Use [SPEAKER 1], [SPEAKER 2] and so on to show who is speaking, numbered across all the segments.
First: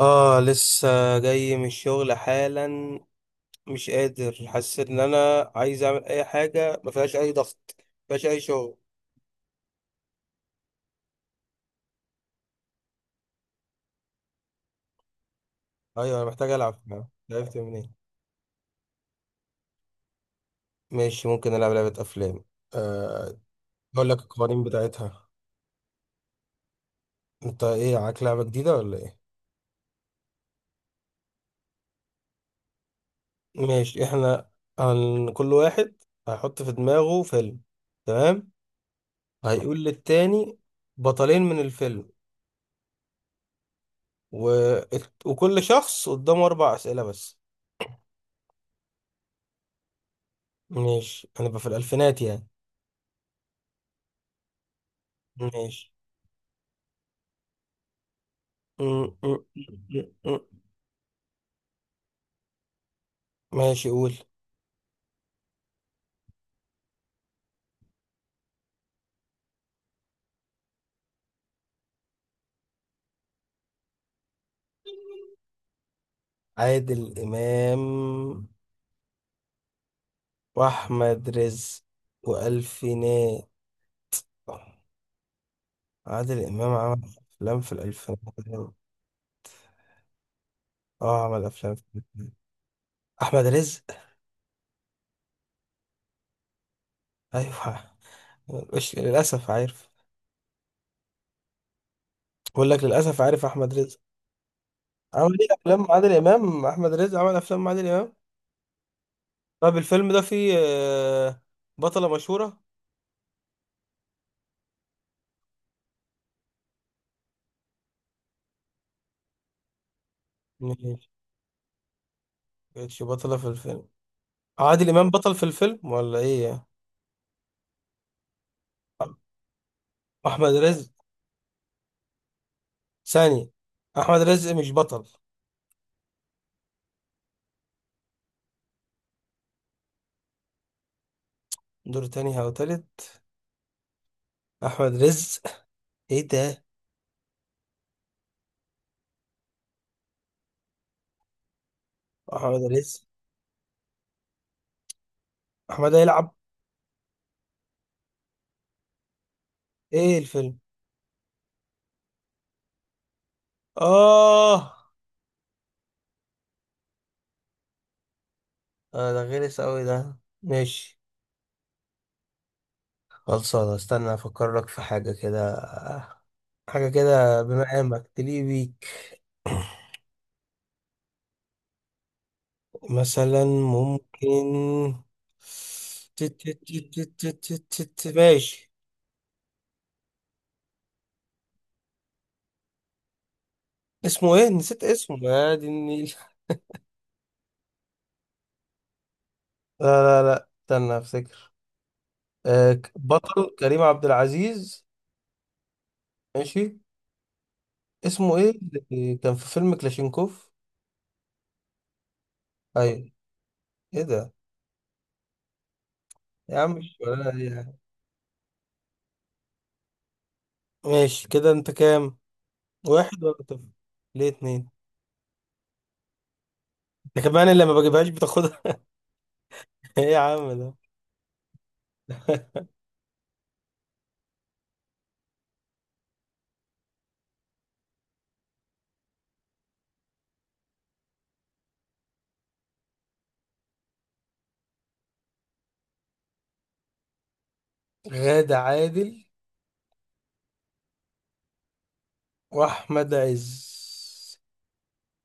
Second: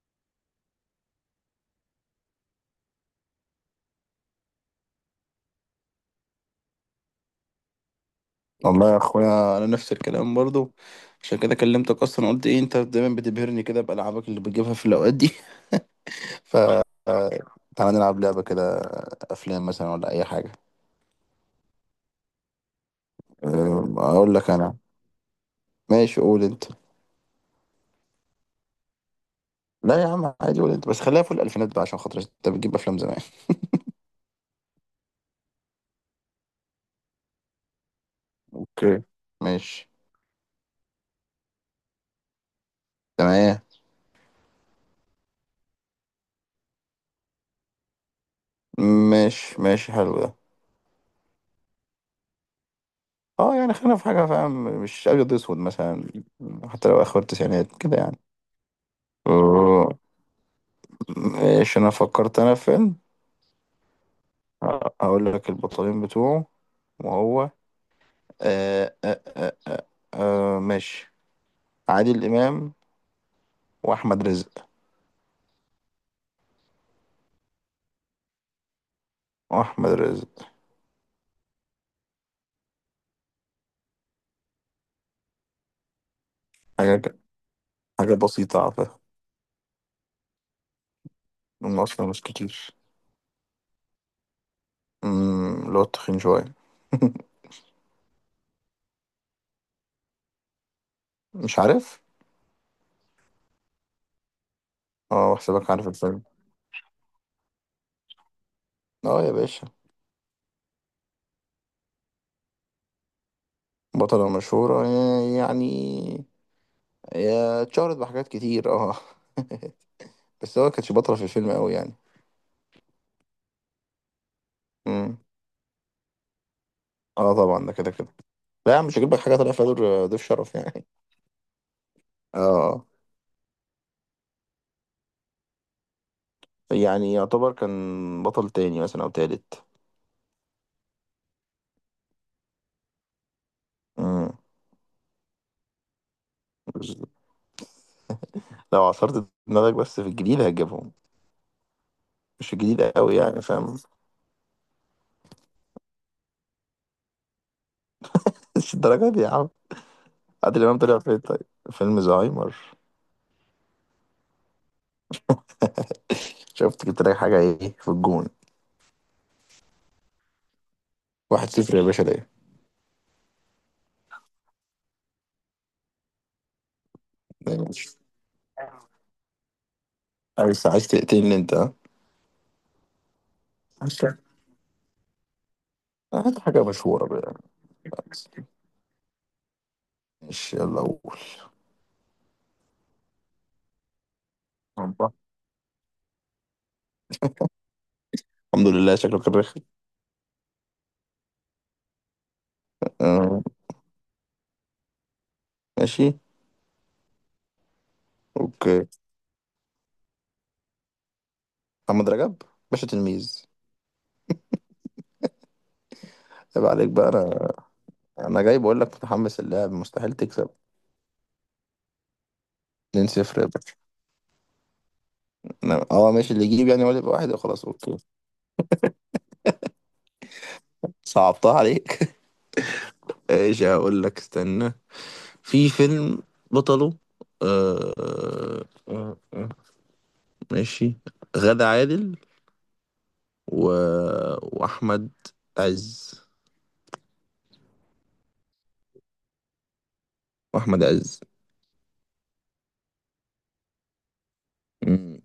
[SPEAKER 1] اه لسه جاي من الشغل حالا. مش قادر، حسيت ان انا عايز اعمل اي حاجه ما فيهاش اي ضغط، ما فيهاش اي شغل.
[SPEAKER 2] والله يا اخويا انا نفس الكلام برضو. عشان كده كلمتك اصلا، قلت ايه انت دايما بتبهرني كده بالعابك اللي بتجيبها في الاوقات دي.
[SPEAKER 1] ايوه انا محتاج
[SPEAKER 2] ف
[SPEAKER 1] العب. لعبت منين؟
[SPEAKER 2] تعالى نلعب لعبه كده، افلام مثلا ولا اي حاجه.
[SPEAKER 1] ماشي، ممكن العب لعبه افلام. آه، اقول لك
[SPEAKER 2] اقول لك
[SPEAKER 1] القوانين
[SPEAKER 2] انا.
[SPEAKER 1] بتاعتها.
[SPEAKER 2] ماشي قول انت.
[SPEAKER 1] انت ايه، معاك لعبه جديده ولا ايه؟
[SPEAKER 2] لا يا عم عادي، قول انت بس خليها في الالفينات بقى عشان خاطر انت بتجيب افلام زمان.
[SPEAKER 1] ماشي، احنا كل واحد هيحط في دماغه فيلم، تمام؟
[SPEAKER 2] اوكي.
[SPEAKER 1] هيقول
[SPEAKER 2] ماشي.
[SPEAKER 1] للتاني بطلين من الفيلم
[SPEAKER 2] تمام.
[SPEAKER 1] و... وكل شخص قدامه اربع اسئله بس.
[SPEAKER 2] ماشي ماشي حلو ده.
[SPEAKER 1] ماشي انا بقى في الالفينات يعني.
[SPEAKER 2] اه يعني خلينا في حاجه فاهم، مش ابيض اسود
[SPEAKER 1] ماشي.
[SPEAKER 2] مثلا. حتى لو اخر التسعينات كده يعني.
[SPEAKER 1] م- م-
[SPEAKER 2] أه،
[SPEAKER 1] م- م-
[SPEAKER 2] ماشي انا فكرت انا في فيلم.
[SPEAKER 1] ماشي قول.
[SPEAKER 2] هقول لك البطلين بتوعه وهو آه آه آه آه آه ماشي. عادل إمام وأحمد رزق.
[SPEAKER 1] عادل امام
[SPEAKER 2] وأحمد رزق.
[SPEAKER 1] واحمد رزق والفينات. عادل امام
[SPEAKER 2] حاجة
[SPEAKER 1] عمل
[SPEAKER 2] ك-
[SPEAKER 1] افلام في
[SPEAKER 2] حاجة بسيطة على
[SPEAKER 1] الالفينات.
[SPEAKER 2] فكرة،
[SPEAKER 1] اه عمل افلام
[SPEAKER 2] هم
[SPEAKER 1] في
[SPEAKER 2] أصلا مش
[SPEAKER 1] الالفينات.
[SPEAKER 2] كتير.
[SPEAKER 1] احمد رزق،
[SPEAKER 2] اللي هو التخين شوية.
[SPEAKER 1] ايوه. مش للاسف عارف.
[SPEAKER 2] مش عارف؟
[SPEAKER 1] بقول لك للاسف عارف احمد رزق عمل
[SPEAKER 2] اه
[SPEAKER 1] ايه
[SPEAKER 2] حسابك
[SPEAKER 1] افلام
[SPEAKER 2] عارف
[SPEAKER 1] مع عادل
[SPEAKER 2] الفيلم.
[SPEAKER 1] امام. احمد رزق عمل افلام مع عادل امام.
[SPEAKER 2] اه يا باشا.
[SPEAKER 1] طب الفيلم ده فيه بطلة مشهورة.
[SPEAKER 2] بطلة مشهورة يعني هي اتشهرت بحاجات كتير اه. بس هو كانتش
[SPEAKER 1] ماشي،
[SPEAKER 2] بطلة في الفيلم قوي يعني.
[SPEAKER 1] كانتش بطلة في الفيلم. عادل امام
[SPEAKER 2] أمم.
[SPEAKER 1] بطل في الفيلم ولا ايه؟
[SPEAKER 2] اه طبعا ده كده كده. لا يا عم، مش هجيب لك حاجة طالع فيها دور، ضيف
[SPEAKER 1] احمد
[SPEAKER 2] شرف يعني.
[SPEAKER 1] رزق
[SPEAKER 2] اه آه.
[SPEAKER 1] ثاني. احمد رزق مش بطل،
[SPEAKER 2] يعني يعتبر كان بطل تاني مثلا او تالت.
[SPEAKER 1] دور تاني او تالت.
[SPEAKER 2] امم
[SPEAKER 1] احمد رزق. ايه ده؟
[SPEAKER 2] لو عصرت دماغك بس، في الجديد هتجيبهم. مش في
[SPEAKER 1] احمد
[SPEAKER 2] الجديد
[SPEAKER 1] رزق.
[SPEAKER 2] قوي يعني فاهم.
[SPEAKER 1] احمد هيلعب.
[SPEAKER 2] مش الدرجه دي يا عم.
[SPEAKER 1] ايه الفيلم؟
[SPEAKER 2] عادل امام طلع في طيب فيلم زهايمر.
[SPEAKER 1] اه
[SPEAKER 2] شفت جبت لك حاجه ايه في الجون.
[SPEAKER 1] آه، ده غلس اوي ده. ماشي،
[SPEAKER 2] واحد صفر يا باشا ليه.
[SPEAKER 1] خلصانة. استنى افكر لك في حاجة كده، حاجة كده
[SPEAKER 2] دايما.
[SPEAKER 1] بمقامك تليق بيك.
[SPEAKER 2] عايز تقتلني انت ها.
[SPEAKER 1] مثلا
[SPEAKER 2] عايز تقتلني.
[SPEAKER 1] ممكن.
[SPEAKER 2] هات حاجه مشهوره بقى يعني.
[SPEAKER 1] ماشي.
[SPEAKER 2] ماشي يلا قول.
[SPEAKER 1] اسمه ايه؟ نسيت
[SPEAKER 2] الله.
[SPEAKER 1] اسمه، يا دي النيل.
[SPEAKER 2] الحمد لله شكلك الرخم.
[SPEAKER 1] لا لا لا، استنى افتكر.
[SPEAKER 2] آه،
[SPEAKER 1] بطل كريم عبد العزيز.
[SPEAKER 2] ماشي.
[SPEAKER 1] ماشي. اسمه ايه
[SPEAKER 2] اوكي.
[SPEAKER 1] اللي كان في فيلم كلاشينكوف؟
[SPEAKER 2] محمد رجب. باشا
[SPEAKER 1] ايوه.
[SPEAKER 2] تلميذ.
[SPEAKER 1] ايه ده يا عم؟
[SPEAKER 2] يبقى عليك
[SPEAKER 1] مش
[SPEAKER 2] بقى.
[SPEAKER 1] ولا
[SPEAKER 2] انا
[SPEAKER 1] أي حاجة.
[SPEAKER 2] انا جاي بقول لك متحمس اللعب، مستحيل تكسب.
[SPEAKER 1] ماشي، كده انت كام، واحد
[SPEAKER 2] 2-0
[SPEAKER 1] ولا
[SPEAKER 2] يا
[SPEAKER 1] طفل؟
[SPEAKER 2] باشا.
[SPEAKER 1] ليه اتنين؟
[SPEAKER 2] ماشي، اللي يجيب يعني هو اللي يبقى
[SPEAKER 1] ده
[SPEAKER 2] واحد
[SPEAKER 1] كمان اللي
[SPEAKER 2] خلاص،
[SPEAKER 1] ما
[SPEAKER 2] اوكي.
[SPEAKER 1] بجيبهاش بتاخدها. ايه يا عم ده؟
[SPEAKER 2] صعبتها عليك. ايش هقول لك، استنى. في فيلم، بطله آه آه آه ماشي، غادة عادل و... واحمد عز.
[SPEAKER 1] غادة عادل
[SPEAKER 2] واحمد عز.
[SPEAKER 1] واحمد عز.
[SPEAKER 2] مم.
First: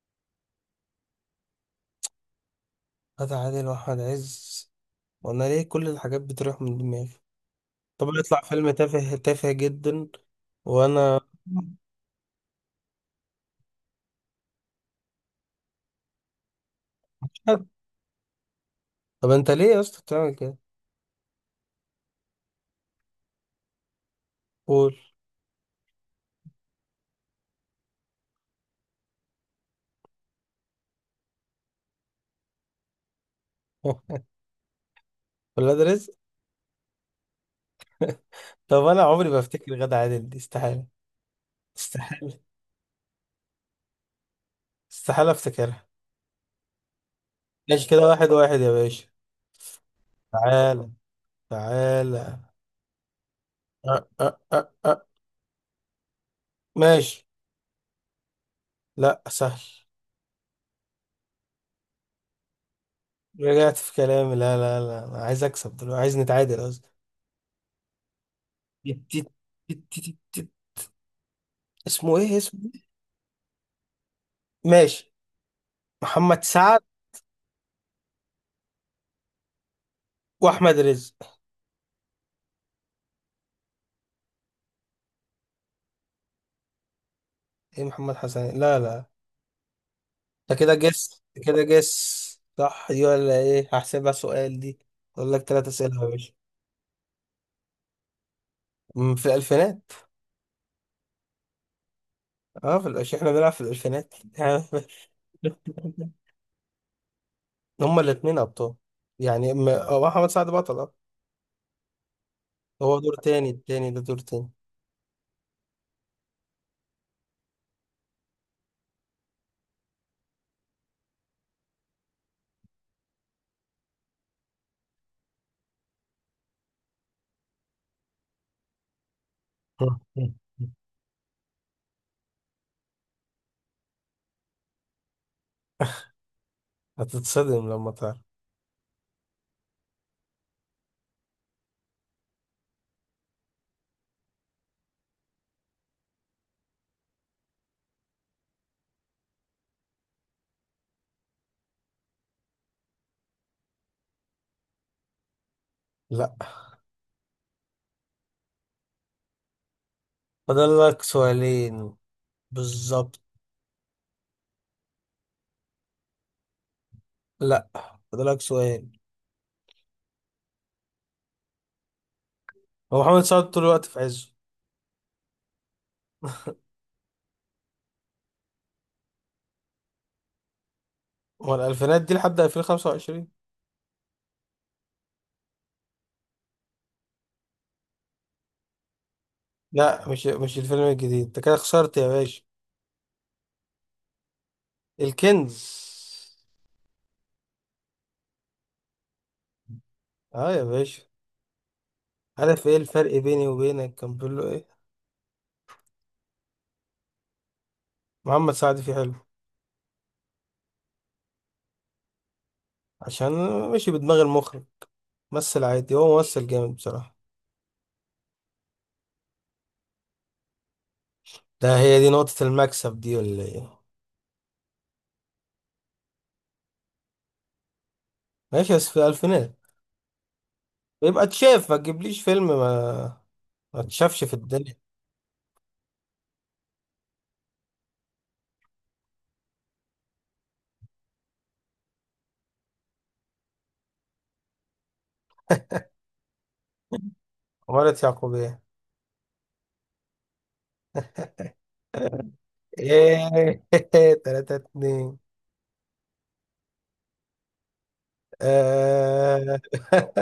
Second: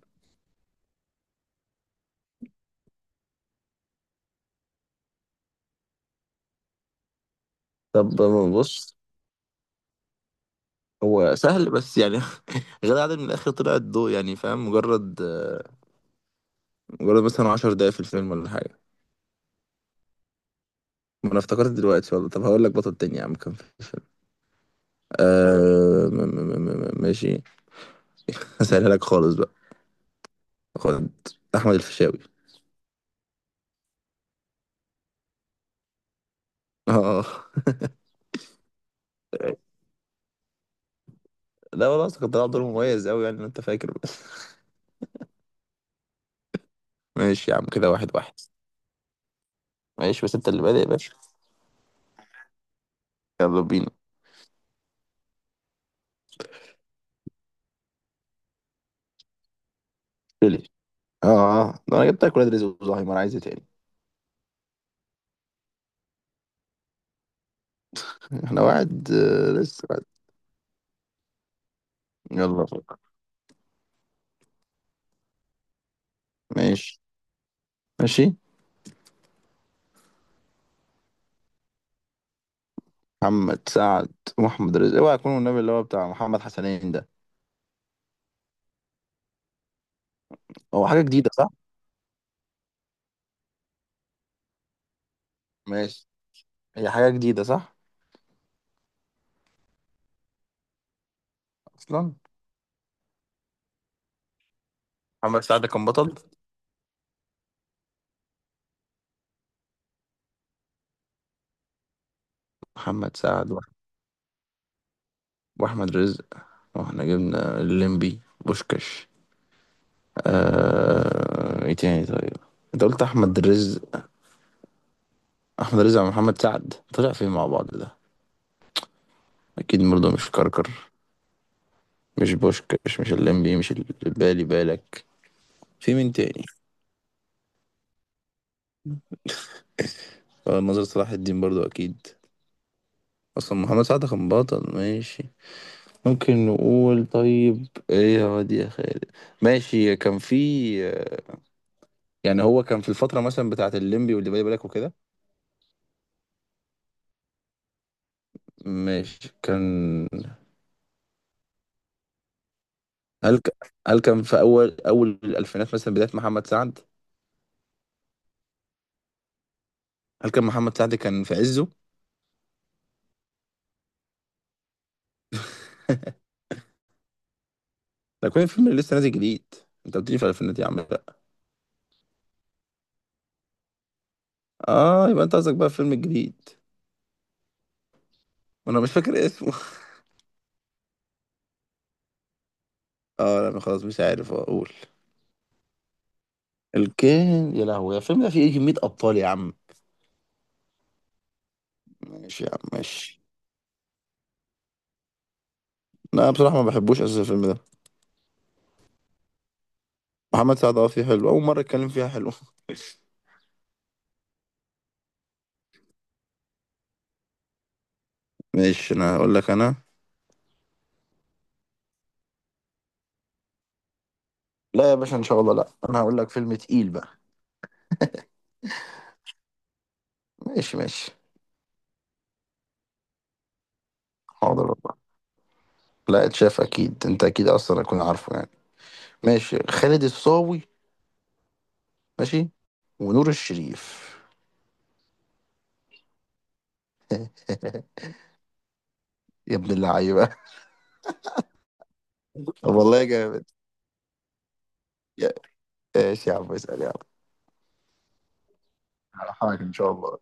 [SPEAKER 1] غادة عادل واحمد عز. وانا ليه كل الحاجات بتروح من دماغي؟ طب
[SPEAKER 2] طب
[SPEAKER 1] يطلع فيلم
[SPEAKER 2] بص،
[SPEAKER 1] تافه تافه جدا. وانا،
[SPEAKER 2] هو سهل بس يعني. غادة عادل من الاخر طلعت ضوء يعني فاهم، مجرد مجرد مثلا 10 دقايق في الفيلم ولا حاجة.
[SPEAKER 1] طب انت ليه يا اسطى بتعمل كده؟
[SPEAKER 2] ما انا افتكرت دلوقتي والله. طب هقول لك بطل تاني يا عم كان في الفيلم.
[SPEAKER 1] قول.
[SPEAKER 2] آه م م م م ماشي. هسألها لك خالص بقى. خد، احمد الفيشاوي.
[SPEAKER 1] ولا ده رزق.
[SPEAKER 2] اه.
[SPEAKER 1] طب انا عمري ما افتكر غادة عادل، دي استحالة،
[SPEAKER 2] لا والله اصل كان
[SPEAKER 1] استحالة،
[SPEAKER 2] طلع دور مميز قوي يعني انت فاكر. بس.
[SPEAKER 1] استحالة افتكرها.
[SPEAKER 2] ماشي يا عم،
[SPEAKER 1] ماشي
[SPEAKER 2] كده
[SPEAKER 1] كده
[SPEAKER 2] واحد
[SPEAKER 1] واحد
[SPEAKER 2] واحد.
[SPEAKER 1] واحد يا باشا.
[SPEAKER 2] ماشي بس انت اللي بادئ يا
[SPEAKER 1] تعالى،
[SPEAKER 2] باشا.
[SPEAKER 1] تعالى.
[SPEAKER 2] يلا بينا.
[SPEAKER 1] أه أه أه أه. ماشي. لا، سهل.
[SPEAKER 2] ليه؟ ده انا جبت لك ولاد رزق وزهايمر، عايز ايه تاني.
[SPEAKER 1] رجعت في كلامي، لا لا لا، انا عايز اكسب دلوقتي، عايز نتعادل قصدي.
[SPEAKER 2] احنا
[SPEAKER 1] تيت-
[SPEAKER 2] واحد
[SPEAKER 1] تيت- تيت-
[SPEAKER 2] لسه واحد.
[SPEAKER 1] تيت- تيت. اسمه ايه؟ اسمه
[SPEAKER 2] يلا
[SPEAKER 1] إيه؟
[SPEAKER 2] فوق.
[SPEAKER 1] ماشي. محمد سعد
[SPEAKER 2] ماشي. ماشي.
[SPEAKER 1] واحمد رزق.
[SPEAKER 2] محمد سعد ومحمد رزق، اوعى يكون النبي اللي هو بتاع محمد حسنين ده.
[SPEAKER 1] ايه محمد حسن، لا لا. انت كده
[SPEAKER 2] هو حاجة
[SPEAKER 1] جس،
[SPEAKER 2] جديدة صح؟
[SPEAKER 1] كده جس. صح دي ولا ايه؟ هحسبها سؤال دي. اقول لك ثلاث اسئله
[SPEAKER 2] ماشي.
[SPEAKER 1] يا باشا.
[SPEAKER 2] هي حاجة جديدة صح
[SPEAKER 1] في الالفينات.
[SPEAKER 2] أصلا.
[SPEAKER 1] اه في الألفينات. احنا بنلعب في الالفينات.
[SPEAKER 2] محمد سعد كان بطل.
[SPEAKER 1] هما الاثنين ابطال. يعني هو محمد سعد بطل، اه. هو
[SPEAKER 2] محمد
[SPEAKER 1] دور تاني،
[SPEAKER 2] سعد وأح-
[SPEAKER 1] التاني ده دور تاني.
[SPEAKER 2] واحمد رزق. واحنا جبنا الليمبي، بوشكاش. ايه تاني طيب. انت قلت احمد رزق. احمد رزق مع محمد سعد طلع فين مع بعض ده. اكيد برضه مش كركر، مش بوشكاش، مش الليمبي، مش ال- بالي بالك. في مين تاني.
[SPEAKER 1] هتتصدم لما تعرف.
[SPEAKER 2] ناظر صلاح الدين برضه اكيد. اصلا محمد سعد كان بطل ماشي. ممكن نقول طيب ايه يا واد يا خالد. ماشي كان في، يعني هو كان في الفترة مثلا بتاعة الليمبي واللي بالي بالك وكده.
[SPEAKER 1] لا،
[SPEAKER 2] مش كان.
[SPEAKER 1] فاضل لك سؤالين بالظبط.
[SPEAKER 2] هل كان في أول أول الألفينات مثلا بداية محمد سعد؟
[SPEAKER 1] لا، فاضل لك سؤال.
[SPEAKER 2] هل كان محمد سعد كان في عزه؟
[SPEAKER 1] هو محمد سعد طول الوقت في عزه.
[SPEAKER 2] ده كان الفيلم اللي لسه نازل جديد. أنت بتيجي في الألفينات يا عم لا.
[SPEAKER 1] هو الالفينات دي لحد 2025.
[SPEAKER 2] آه يبقى أنت قصدك بقى الفيلم الجديد، وأنا مش فاكر اسمه.
[SPEAKER 1] لا، مش الفيلم الجديد، انت كده خسرت يا باشا.
[SPEAKER 2] آه لا خلاص مش عارف أقول.
[SPEAKER 1] الكنز.
[SPEAKER 2] الكين يا لهوي. الفيلم ده فيه إيه كمية أبطال يا عم.
[SPEAKER 1] اه يا باشا.
[SPEAKER 2] ماشي يا عم
[SPEAKER 1] عارف ايه الفرق
[SPEAKER 2] ماشي.
[SPEAKER 1] بيني وبينك؟ كان بيقول له ايه؟
[SPEAKER 2] لا بصراحة ما بحبوش أساسا الفيلم ده.
[SPEAKER 1] محمد سعد فيه حلو،
[SPEAKER 2] محمد سعد أه فيه حلو، أول مرة أتكلم فيها حلو.
[SPEAKER 1] عشان، ماشي بدماغ المخرج. ممثل عادي، هو ممثل جامد بصراحة.
[SPEAKER 2] ماشي أنا هقول لك أنا.
[SPEAKER 1] ده هي دي نقطة المكسب دي ولا ايه؟
[SPEAKER 2] لا يا باشا ان شاء الله، لا انا هقول لك فيلم تقيل بقى.
[SPEAKER 1] ماشي بس في الفينات.
[SPEAKER 2] ماشي ماشي.
[SPEAKER 1] يبقى اتشاف، ما تجيبليش فيلم ما ما اتشافش في
[SPEAKER 2] حاضر
[SPEAKER 1] الدنيا.
[SPEAKER 2] والله. لا اتشاف اكيد، انت اكيد اصلا هكون عارفه يعني. ماشي. خالد الصاوي. ماشي. ونور الشريف.
[SPEAKER 1] عمارة يعقوبيان.
[SPEAKER 2] يا ابن اللعيبه. طب والله
[SPEAKER 1] ايه!
[SPEAKER 2] جامد.
[SPEAKER 1] تلاتة اتنين.
[SPEAKER 2] يا- ماشي يا عم، اسال يا عم، على
[SPEAKER 1] آه.
[SPEAKER 2] حاجه ان شاء الله،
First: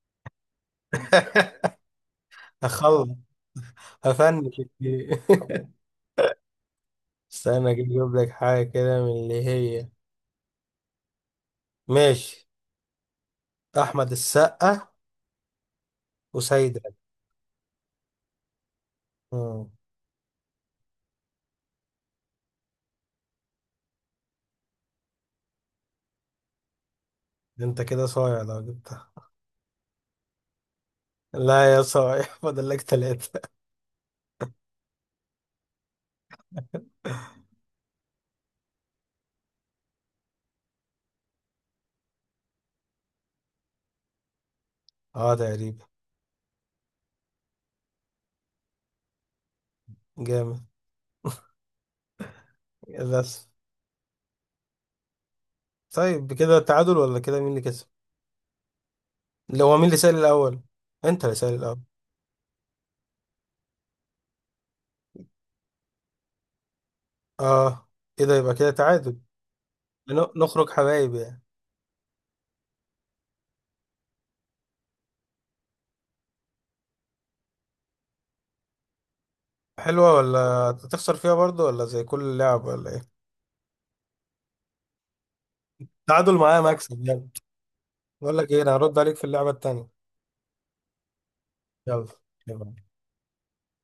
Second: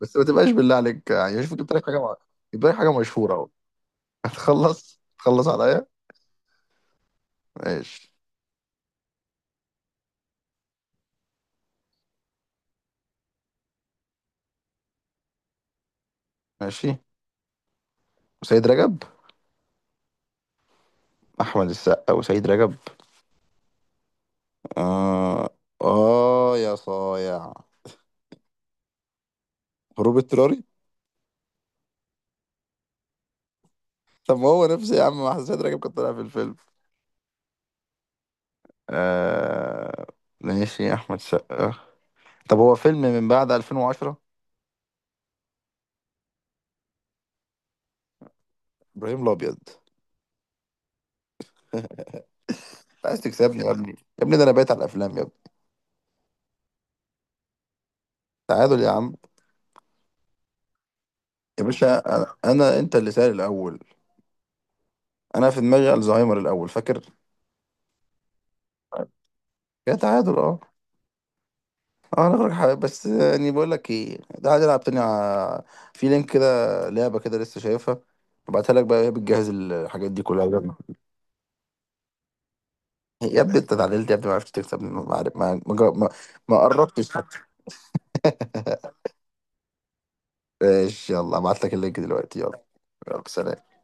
[SPEAKER 2] بس ما تبقاش بالله عليك يعني، شوف جبت لك حاجه مع... يبقى لك حاجه
[SPEAKER 1] هخلص،
[SPEAKER 2] مشهوره اهو.
[SPEAKER 1] هفنش
[SPEAKER 2] هتخلص
[SPEAKER 1] الجيم.
[SPEAKER 2] هتخلص عليا.
[SPEAKER 1] استنى كده
[SPEAKER 2] ماشي.
[SPEAKER 1] اجيب لك حاجة كده من اللي هي. ماشي. احمد السقا وسيدة.
[SPEAKER 2] ماشي. وسيد رجب.
[SPEAKER 1] مم.
[SPEAKER 2] احمد السقا وسيد رجب. اه. اه يا صايع.
[SPEAKER 1] ده انت كده صايع لو جبتها.
[SPEAKER 2] هروب اضطراري.
[SPEAKER 1] لا يا صايع. فاضل لك ثلاثة.
[SPEAKER 2] طب ما هو نفسي يا عم، ما حسيت راجل كان طالع في الفيلم. آه... ماشي، احمد سقا. طب هو فيلم من بعد 2010.
[SPEAKER 1] اه تقريبا.
[SPEAKER 2] ابراهيم الابيض.
[SPEAKER 1] جامد.
[SPEAKER 2] عايز
[SPEAKER 1] بس.
[SPEAKER 2] تكسبني يا ابني يا ابني، ده انا بايت على الافلام يا ابني.
[SPEAKER 1] طيب كده تعادل ولا كده، مين اللي كسب؟
[SPEAKER 2] تعادل يا عم.
[SPEAKER 1] لو هو، مين اللي سال الاول؟ انت اللي سال
[SPEAKER 2] يا
[SPEAKER 1] الاول.
[SPEAKER 2] باشا انا, أنا انت اللي سائل الاول. انا في دماغي الزهايمر الاول فاكر.
[SPEAKER 1] اه، كده يبقى كده تعادل.
[SPEAKER 2] يا تعادل اه.
[SPEAKER 1] نخرج حبايب يعني.
[SPEAKER 2] اه انا غيرك حبيبي، بس يعني بقول لك ايه تعالى نلعب تاني. في لينك كده، لعبه كده لسه شايفها، ابعتها لك بقى، وهي بتجهز الحاجات
[SPEAKER 1] حلوة،
[SPEAKER 2] دي كلها.
[SPEAKER 1] ولا تخسر فيها برضو ولا زي كل لعبة ولا ايه؟
[SPEAKER 2] يا ابني انت اتعدلت يا ابني، ما عرفتش تكسب، ما عرف- ما ما, ما
[SPEAKER 1] تعادل
[SPEAKER 2] ما
[SPEAKER 1] معايا مكسب
[SPEAKER 2] قربتش.
[SPEAKER 1] يعني. بقول لك ايه، انا هرد عليك في اللعبة التانية.
[SPEAKER 2] ماشي يلا ابعت لك اللينك
[SPEAKER 1] يلا.
[SPEAKER 2] دلوقتي يلا.
[SPEAKER 1] يلا.
[SPEAKER 2] يلا سلام.